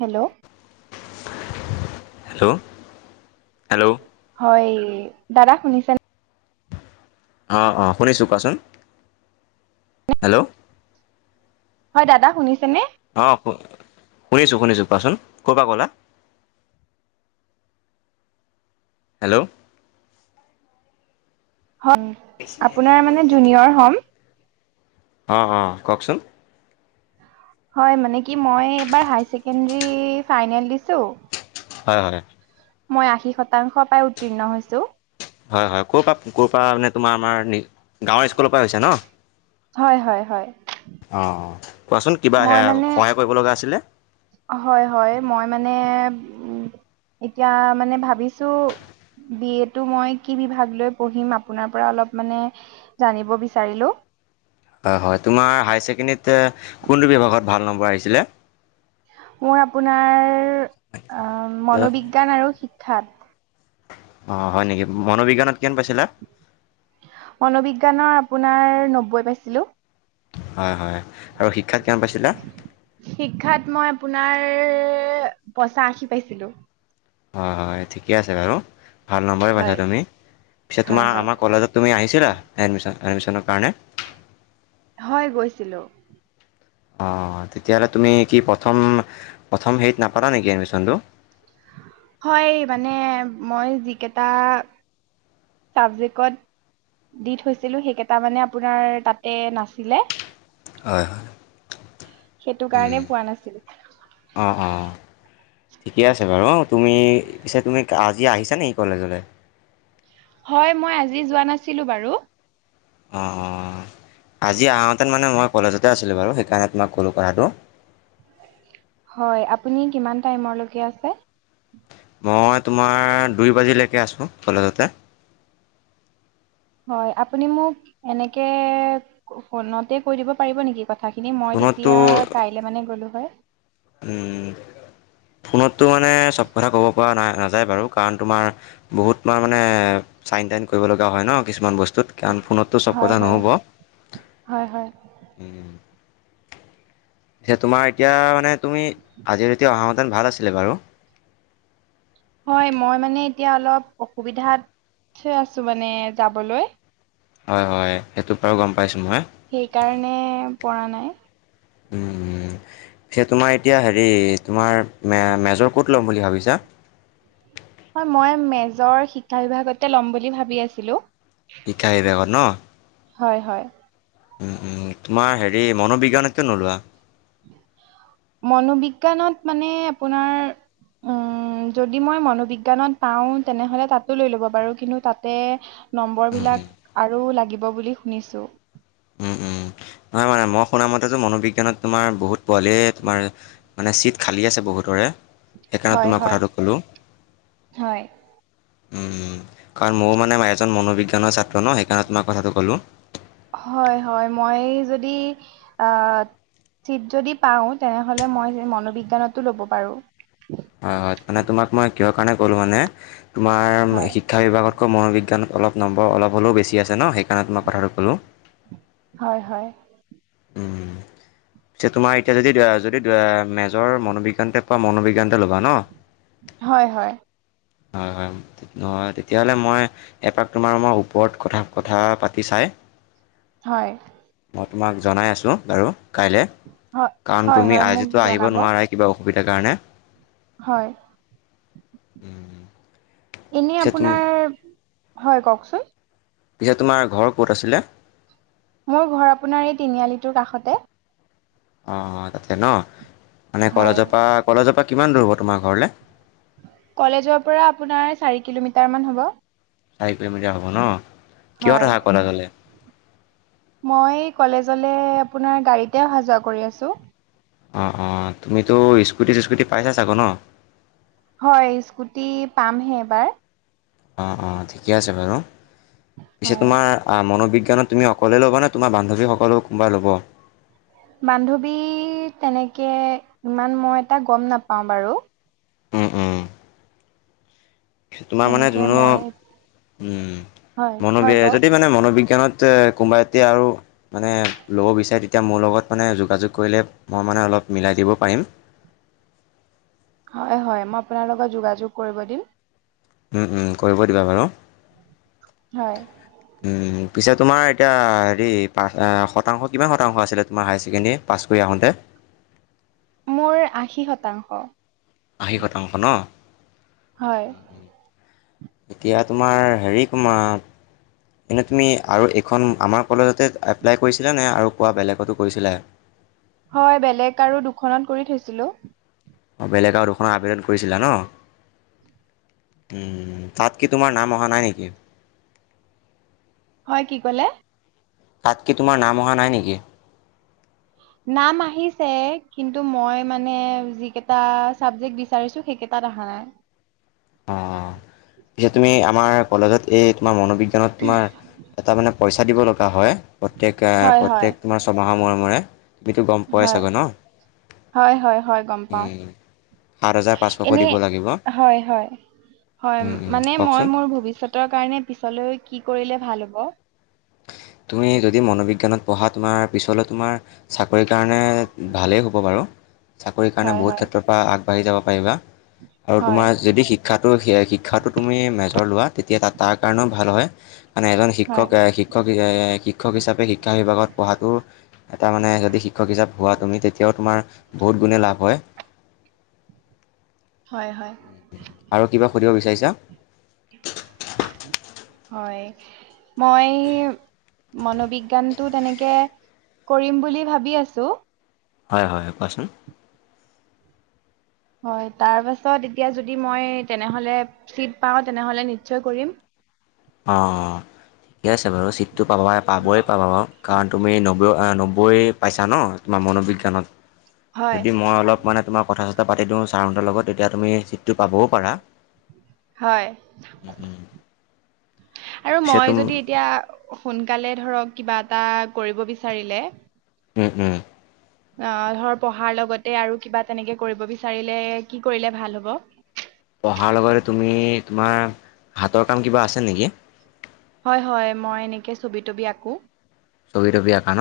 Hello hello hello হয় দাদা শুনিছেনে অঁ অঁ শুনিছোঁ কোৱাচোন হেল্ল' হয় দাদা শুনিছেনে? অ শু শুনিছো শুনিছো কোৱাচোন ক' পৰা ক'লা হেল্ল' আপোনাৰ মানে জুনিয়ৰ হম। অঁ অঁ কওঁকচোন? হয় মানে কি মই এইবাৰ হাই চেকেণ্ডৰী ফ্ৰাইনেল দিছো। হয় হয়। মই আশী শতাংশ পাই উত্তীৰ্ণ হৈছো। হয় হয়, ক'ৰ পৰা ক'ৰ পৰা মানে তোমাৰ আমাৰ গাঁৱৰ স্কুলৰ পৰা হৈছে ন'? হয় হয়। অঁ অঁ কোৱাচোন কিবা মই মানে সহায় কৰিব লগা আছিলে হয়, হয়, মই মানে - এতিয়া মানে ভাবিছো- বি এ টো মই কি বিভাগ লৈ পঢ়িম আপোনাৰ পৰা অলপ মানে জানিব বিচাৰিলো? হয় হয় তোমাৰ হায়াৰ ছেকেণ্ডেৰীত কোনটো বিভাগত ভাল নম্বৰ আহিছিলে? মোৰ আপোনাৰ মনোবিজ্ঞান আৰু শিক্ষাত। অঁ হয় নেকি। মনোবিজ্ঞানত- কিমান পাইছিলা মনোবিজ্ঞানৰ আপোনাৰ নব্বৈ পাইছিলো। হয় হয় আৰু শিক্ষাত কিমান পাইছিলা? শিক্ষাত মই আপোনাৰ পঞ্চাশী পাইছিলো। হয় হয় ঠিকে আছে বাৰু। ভাল নম্বৰে হয় পাইছা তুমি পিছে হয় তোমাৰ হয় আমাৰ কলেজত তুমি আহিছিলা এডমিশ্যনৰ- এডমিশ্যনৰ কাৰণে? হয় গৈছিলোঁ। অঁ তেতিয়াহ'লে তুমি কি প্ৰথম প্ৰথম হেৰি নাপালা নেকি এডমিশ্যনতো? হয় মানে মই যিকেইটা- ছাবজেক্টত- দি থৈছিলো সেইকেইটা মানে আপোনাৰ তাতে নাছিলে। হয় হয়। সেইটো কাৰণে উম' পোৱা নাছিলো অঁ অঁ। ঠিকে আছে বাৰু। অঁ তুমি পিছে তুমি আজি আহিছা নেকি কলেজলৈ? হয়, মই আজি যোৱা নাছিলো বাৰু। অঁ অঁ আজি আহোতে মানে মই কলেজতে আছিলোঁ বাৰু সেইকাৰণে তোমাক ক'লোঁ কথাটো। হয়, আপুনি কিমান টাইমৰ লৈকে আছে? মই তোমাৰ দুই বজালৈকে আছো কলেজতে। হয়, আপুনি মোক এনেকে ফোনতে কৈ দিব পাৰিব নেকি- কথাখিনি। মই ফোনততো তেতিয়া কাইলৈ মানে গ'লো হয়। উম' ফোনত টো মানে চব কথা ক'ব পৰা নাযায় বাৰু কাৰণ তোমাৰ বহুত তোমাৰ মানে- চাইন টাইন কৰিব লগা হয় ন' কিছুমান বস্তু। কাৰণ ফোনতটো চব হয় কথা হয় নহ'ব। হয় হয় এতিয়া তোমাৰ এতিয়া মানে তুমি আজি এতিয়া অহা হেতেন ভাল আছিলে বাৰু। হয় মই মানে এতিয়া অলপ অসুবিধাত আছো মানে যাবলৈ। হয় হয় সেইটো বাৰো গম - সেইকাৰণে পৰা নাই। উম' উম' সেইটো মানে এতিয়া হেৰি তোমাৰ মে মেজৰ ক'ত ল'ম বুলি ভাবিছা? হয় মই মেজৰ শিক্ষা বিভাগতে ল'ম বুলি ভাবি আছিলো। শিক্ষা বিভাগত ন' হয় হয়। উম'উম' তোমাৰ হেৰি মনোবিজ্ঞান কিয় নোলোৱা? মনোবিজ্ঞানত মানে আপোনাৰ- উম' যদি মই মনোবিজ্ঞানত পাওঁ তেনেহ'লে তাতো লৈ ল'ব পাৰো। কিন্তু তা'তে- নম্বৰ উম উম বিলাক, আৰু লাগিব বুলি শুনিছো। উম উম নহয় মানে মই শুনা মতেতো মনোবিজ্ঞানত তোমাৰ বহুত পোৱালেই তোমাৰ, মানে ছিট খালী আগত আছে বহুতৰে। সেইকাৰণে হয় তোমাক হয় কথাটো ক'লোঁ। হয় উমম কাৰণ ময়ো মানে এজন মনোবিজ্ঞানৰ ছাত্ৰ ন সেইকাৰণে তো মই কথাটো ক'লোঁ। হয় হয় মই যদি, আহ চিট যদি পাওঁ তেনেহ'লে মই মনবিজ্ঞানতো ল'ব পাৰো। হয় হয় মানে তোমাক মই কিহৰ কাৰণে ক'লো মানে, তোমাৰ হয় শিক্ষা বিভাগতকৈ মনোবিজ্ঞান অলপ নম্বৰ অলপ হ'লেও বেছি আছে ন সেইকাৰণত মই কথাটো ক'লোঁ। হয় হয় উওম। পিছে তোমাৰ এতিয়া যদি দেআ যদি দেআ মেজৰ মনোবিজ্ঞানতে পোৱা মনোবিজ্ঞানতে ল'বা ন। হয় হয়। হয় হয় ন তেতিয়াহ'লে মই, এপাক তোমাৰ মই ওপৰত কথা কথা পাতি চাই। হয়। ম তোমাক জনাই আছোঁ বাৰু কাইলৈ, হয় কাৰণ হয় তুমি হয় মোক আজিতো আহিব জনাব নোৱাৰাই কিবা অসু- অসুবিধা কাৰণে। হয়, এনে পিছে তুম আপোনাৰ হয় কওকচোন। পিছে তোমাৰ ঘৰ ক'ত আছিলে? মোৰ ঘৰ আপোনাৰ এই তিনিআলিটোৰ কাষতে। অ অ তাতে ন, মানে হয় কলজৰ পৰা কলেজৰ পৰা কিমান দূৰ হ'ব তোমাৰ ঘৰলে। কলেজৰ পৰা আপোনাৰ চাৰি কিলোমিটাৰ মান হ'ব। চাৰি কিলোমিটাৰ হব ন হয় কিহত আহা কলেজলে। মই কলেজলৈ আপোনাৰ গাড়ীতে অহা যোৱা কৰি আছোঁ। অঁ অঁ তুমিতো স্কুটি চিস্কুটি পাইছা চাগৈ ন। হয় স্কুটি পামহে এবাৰ। অঁ অঁ ঠিকে আছে বাৰু, পিছে হয় তোমাৰ মনোবিজ্ঞানত। তুমি অকলে ল'বা নে তোমাৰ বান্ধৱীসকলেও কোনোবা ল'ব। বান্ধৱী তেনেকে, ইমান মই এটা গম নাপাওঁ বাৰু। উম উম তোমাৰ মানে তেনেকে যোনো, মই উম হয় হয় মনোবি কওক যদি মানে মনোবিজ্ঞ। কোনবা এতিয়া আৰু, মানে ল'ব বিৰে তেতি মোৰ লগত মান য ম। মানে অলপ মিলাই দিব পাৰিম। হয় হয় মই আপোনাৰ লগত যোগাযোগ কৰিব দিম। উম উম কৰিব দিবা বাৰু। হয়। উম পিছে তোমাৰ এতিয়া হেৰি পা শতাংশ কিমান শতাংশ আছিলে তোমাৰ হায়াৰ ছেকেণ্ডেৰী পাছ কৰি আহোঁতে। [unintelligible] মোৰ আশী শতাংশ। আশী শতাংশ ন। হয়। এতিয়া তোমাৰ হেৰি তোমাৰ। এনেই তুমি আৰু এইখন আমাৰ কলেজতে এপ্লাই কৰিছিলা নে আৰু কোৱা বেলেগতো কৰিছিলা। হয় বেলেগ আৰু দুখনত কৰি থৈছিলোঁ। অঁ বেলেগ আৰু দুখনৰ আবেদন কৰিছিলা ন। উম তাত কি তোমাৰ নাম অহা নাই নেকি? হয় কি কলে। তাত কি তোমাৰ নাম অহা নাই নেকি? নাম আহিছে কিন্তু মই মানে যিকেইটা চাবজেক্ট বিচাৰিছো। সেইকেইটাত আহা নাই। অ পিছে তুমি আমাৰ কলেজত এই তোমাৰ মনোবিজ্ঞানত তোমাৰ এটা মানে। পইচা দিব লগা হয় প্ৰত্যেক হয় হয় প্ৰত্যেক তোমাৰ ছমাহৰ মৰেমূৰে। হয়, হয়, হয়, হয় গম পাওঁ উম, সাত হাজাৰ পাঁচশকৈ দিব এনেই লাগিব হয়, হয় হয়, উম, উম, মানে মই কওকচোন মোৰ ভৱিষ্যতৰ কাৰণে পিছলৈ কি কৰিলে ভাল হ'ব? তুমি যদি মনোবিজ্ঞানত পঢ়া তোমাৰ পিছলৈ তোমাৰ চাকৰিৰ কাৰণে ভালেই হ'ব বাৰু চাকৰিৰ কাৰণে হয় বহুত হয় ক্ষেত্ৰৰ পৰা আগবাঢ়ি যাব পাৰিবা। আৰু হয় তোমাৰ যদি শিক্ষাটো শিক্ষাটো তুমি মেজৰ লোৱা তেতিয়া তাৰ কাৰণেও ভাল হয়, মানে এজন হয় শিক্ষক শিক্ষক শিক্ষক হিচাপে শিক্ষা বিভাগত পঢ়াটো এটা মানে যদি শিক্ষক হিচাপে হোৱা তুমি তেতিয়াও তোমাৰ বহুত গুণে লাভ হয়। হয়, হয়। আৰু কিবা সুধিব বিচাৰিছা? হয়, মই মনোবিজ্ঞানটো তেনেকে কৰিম বুলি ভাবি আছোঁ হয়, হয়, কোৱাচোন হয়, তাৰপাছত এতিয়া যদি মই তেনেহ'লে চিট পাওঁ তেনেহ'লে নিশ্চয় কৰিম অ-অ- ঠিক আছে বাৰু চিটটো পাবা পাবই পাবা বাৰু কাৰণ তুমি নবৈ নবৈ পাইছা ন তোম মনোবিজ্ঞানত হয় যদি মই অলপ মানে তোমাক কথা- চথা পাতি দিওঁ ছাৰহঁতৰ লগত তেতিয়া তুমি চিটটো পাবও পাৰা হয়। আৰু পিছে মই তুম যদি এতিয়া সোনকালে ধৰক কিবা এটা কৰিব বিচাৰিলে উম! উম! অ ধৰ পঢ়াৰ লগতে আৰু কিবা তেনেকে কৰিব বিচাৰিলে কি কৰিলে ভাল হ'ব? পঢ়াৰ লগতে তুমি তোমাৰ হাতৰ কাম কিবা আছে নেকি? তাকে ছবি- তবি আঁকো। ছবি- তবি আঁকা ন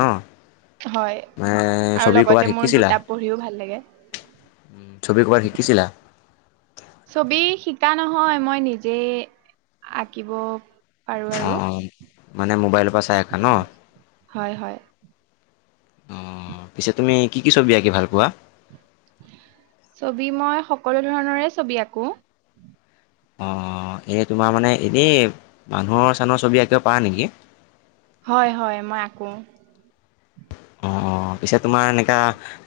হয়, মানে আৰু ছবি ক'ৰবাত লগতে মোৰ শিকিছিলা? কিতাপ পঢ়িও ভাল লাগে। ছবি কবাত শিকিছিলা? ছবি শিকা নহয়, মই নিজেই আঁকিব পাৰো অ অ আৰু মানে মোবাইলত চাই আকা ন, হয় হয় অ পিছে তুমি কি কি ছবি আঁকি ভালপোৱা? ছবি মই সকলো ধৰণৰে ছবি আঁকো অ এ তোমাৰ মানে এনেই মানুহৰ-চানোহৰ ছবি আঁকিব পাৰা নেকি? হয়, হয়, মই আঁকো। অ অ পিছে তোমাৰ এনেকা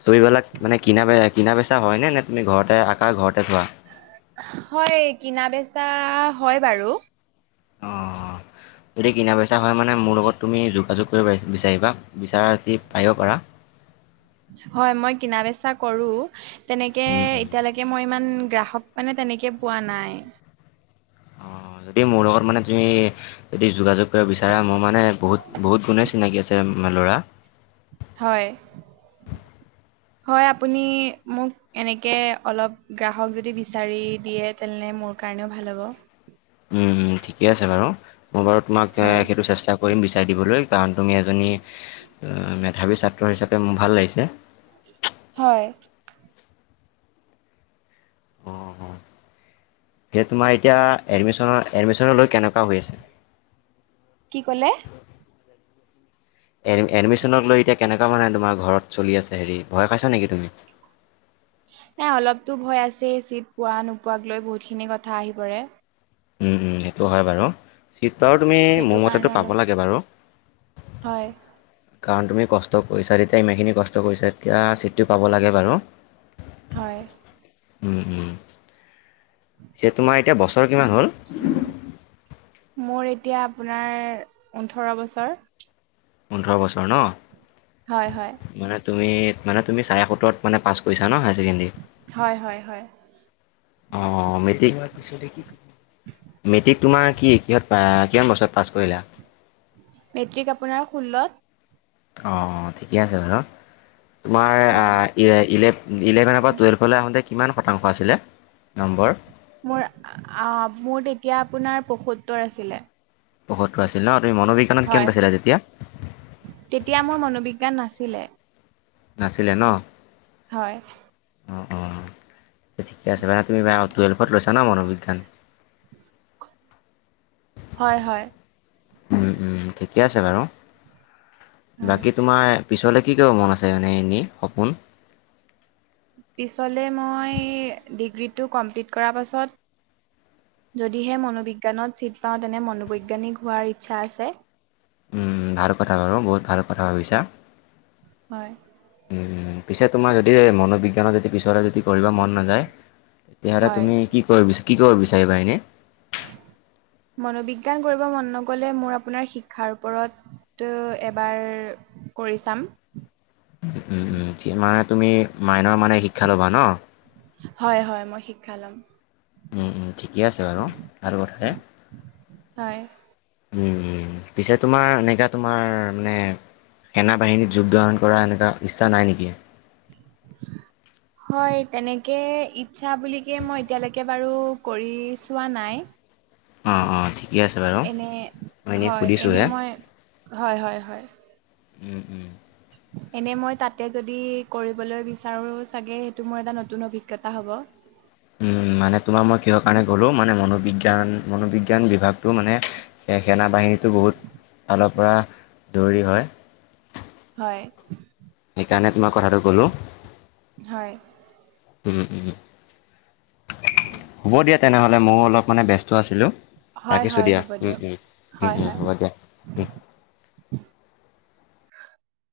ছবিবিলাক মানে কিনা কিনা-বেচা হয় নে, নে তুমি ঘৰতে থাকা ঘৰতে থোৱা হয়, কিনা-বেচা হয় বাৰু অহ- যদি কিনা-বেচা হয় মানে মোৰ লগত তুমি যোগাযোগ কৰিব বিচাৰিবা বিচাৰা যদি পাৰিব পাৰা হয় মই কিনা বেচা কৰোঁ তেনেকে উম, উম, এতিয়ালৈকে মই ইমান গ্ৰাহক মানে তেনেকে পোৱা নাই। অ যদি মোৰ লগত মানে তুমি যদি যোগাযোগ কৰিব বিচাৰা মোৰ মানে বহুত বহুত গুণেই চিনাকি আছে মে ল'ৰা হয়। হয়, আপুনি মোক এনেকে অলপ গ্ৰাহক যদি বিচাৰি দিয়ে তেনে মোৰ কাৰণেও ভাল হ'ব। ঠিকে আছে বাৰু মই বাৰু তোমাক হয় সেইটো চেষ্টা কৰিম বিচাৰ চাই দিবলৈ কাৰণ তুমি এজনী মেধাৱী ছাত্ৰ হিচাপে মোৰ ভাল লাগিছে। হয় [inaudible] সে তোমাৰ এতিয়া এডমিশ্যনৰ এডমিশ্যনৰ লৈ কেনেকোৱা হৈ আছে কি কলে এডমিশ্যনক লৈ এতিয়া কেনেকোৱা মানে তোমাৰ ঘৰত চলি আছে হেৰি ভয় খাইছা নেকি তুমি [inaudible] এ অলপতো ভয় আছে চিট পোৱা নোপোৱাক লৈ বহুত খিনি কথা আহি পৰে উম উম সেইটো হয় বাৰু চিট বাৰু তুমি সেইটো কাৰণে মমতেটো পাব অলপ লাগে বাৰু হয় কাৰণ তুমি কষ্ট কৰিছা তেতিয়া ইমানখিনি কষ্ট কৰিছা এতিয়া ছিটটো পাব লাগে বাৰু হয় উম উম এ তোমাৰ এতিয়া বছৰ কিমান হ'ল মোৰ এতিয়া আপোনাৰ পোন্ধৰ বছৰ পোন্ধৰ বছৰ ন হয় হয় মানে তুমি মানে তুমি চাৰে সোতৰত মানে পাছ কৰিছা ন হায়াৰ ছেকেণ্ডেৰী হয় হয় হয় অহ মেটিক পচে কি মেট্ৰিক তোমাৰ কি কিহত কিমান বছৰত পাছ কৰিলা? মেট্ৰিক আপোনাৰ ষোল্লত অঁ অঁ ঠিকে আছে বাৰু তোমাৰ হয় ইলে ইলেভেনৰ পৰা টুৱেল্ভলৈ আহোঁতে কিমান শতাংশ আছিলে নম্বৰ। মোৰ অ মোৰ তেতিয়া আপোনাৰ পয়সত্তৰ আছিলে? পয়সত্তৰ আছিল ন? তুমি মনোবিজ্ঞানত কিমান হয় পাইছিলা তেতিয়া? তেতিয়া মোৰ মনোবিজ্ঞান নাছিল। চিলে নাছিলে ন, হয় অঁ অঁ ঠিকে আছে বাৰানে তুমি বা টুৱেল্ভত লৈছা ন মনোবিজ্ঞান হয় হয়। উম ঠিকে আছে বাৰু হয় বাকী তোমাৰ? পিছলৈ কি ক মন আছে মানে এনেই সপোন পিছলে মই ডিগ্ৰীটো কমপ্লিট কৰাৰ পাছত যদিহে মনোবিজ্ঞানত ছিট পাওঁ তেনে মনোবৈজ্ঞানিক হোৱাৰ ইচ্ছা আছে ভাল কথা বাৰুঁ বহুত ভাল কথা ভাবিছা। হয়। পিছে তোমাৰ যদি মনোবিজ্ঞানত যদি পিছৰে যদি কৰিব মন নাযায়। তেতিয়াহ'লে হয় তুমি কি কৰিব কি কৰিব বিচাৰিবা এনে মনোবিজ্ঞান কৰিব মন নগলে মোৰ আপোনাৰ শিক্ষাৰ ওপৰত তটো এবাৰ কৰি চাম। উম উম মানে তুমি মাইনৰ মানে শিক্ষা ল'বা ন হয় হয় মই শিক্ষা লম। উম উম ঠিকে আছে বাৰু ভাল কথাহে হয় পিছে তোমাৰ এনেকুৱা তোমাৰ মানে। সেনা বাহিনীত যোগদণ কৰা এনেকুৱা ইচ্ছা নাই নেকি? [inaudible] হয় তেনেকৈ ইচ্ছা বুলিকে মই এতিয়ালৈকে বাৰু কৰি চোৱা নাই। অঁ অঁ ঠিকে আছে বাৰু এনে মই এনেই হয় এনে সুধিছোঁহে মই হয় হয় হয়। উম উম। এনে মই তাতে যদি কৰিবলৈ বিচাৰো চাগে সেইটো মোৰ এটা নতুন অভিজ্ঞতা হ'ব। উ মানে তোমাৰ মই কিহৰ কাৰণে গ'লো মানে মনোবিজ্ঞান মনোবিজ্ঞান বিভাগ টো মানে স সেনা বাহিনীটো বহুত ফালৰ পৰা দৌৰী হয়। হয়। সেইকাৰণে তোমাক কথাটো ক'লোঁ। হয় হ'ব দিয়া তেনেহলে মইও অলপ মানে ব্যস্ত আছিলোঁ। হয় ৰাখিছো হয় দিয়া হ'ব উম দিয়ক উম উম হয় উম হয় হ'ব দিয়া উম। [unintelligible]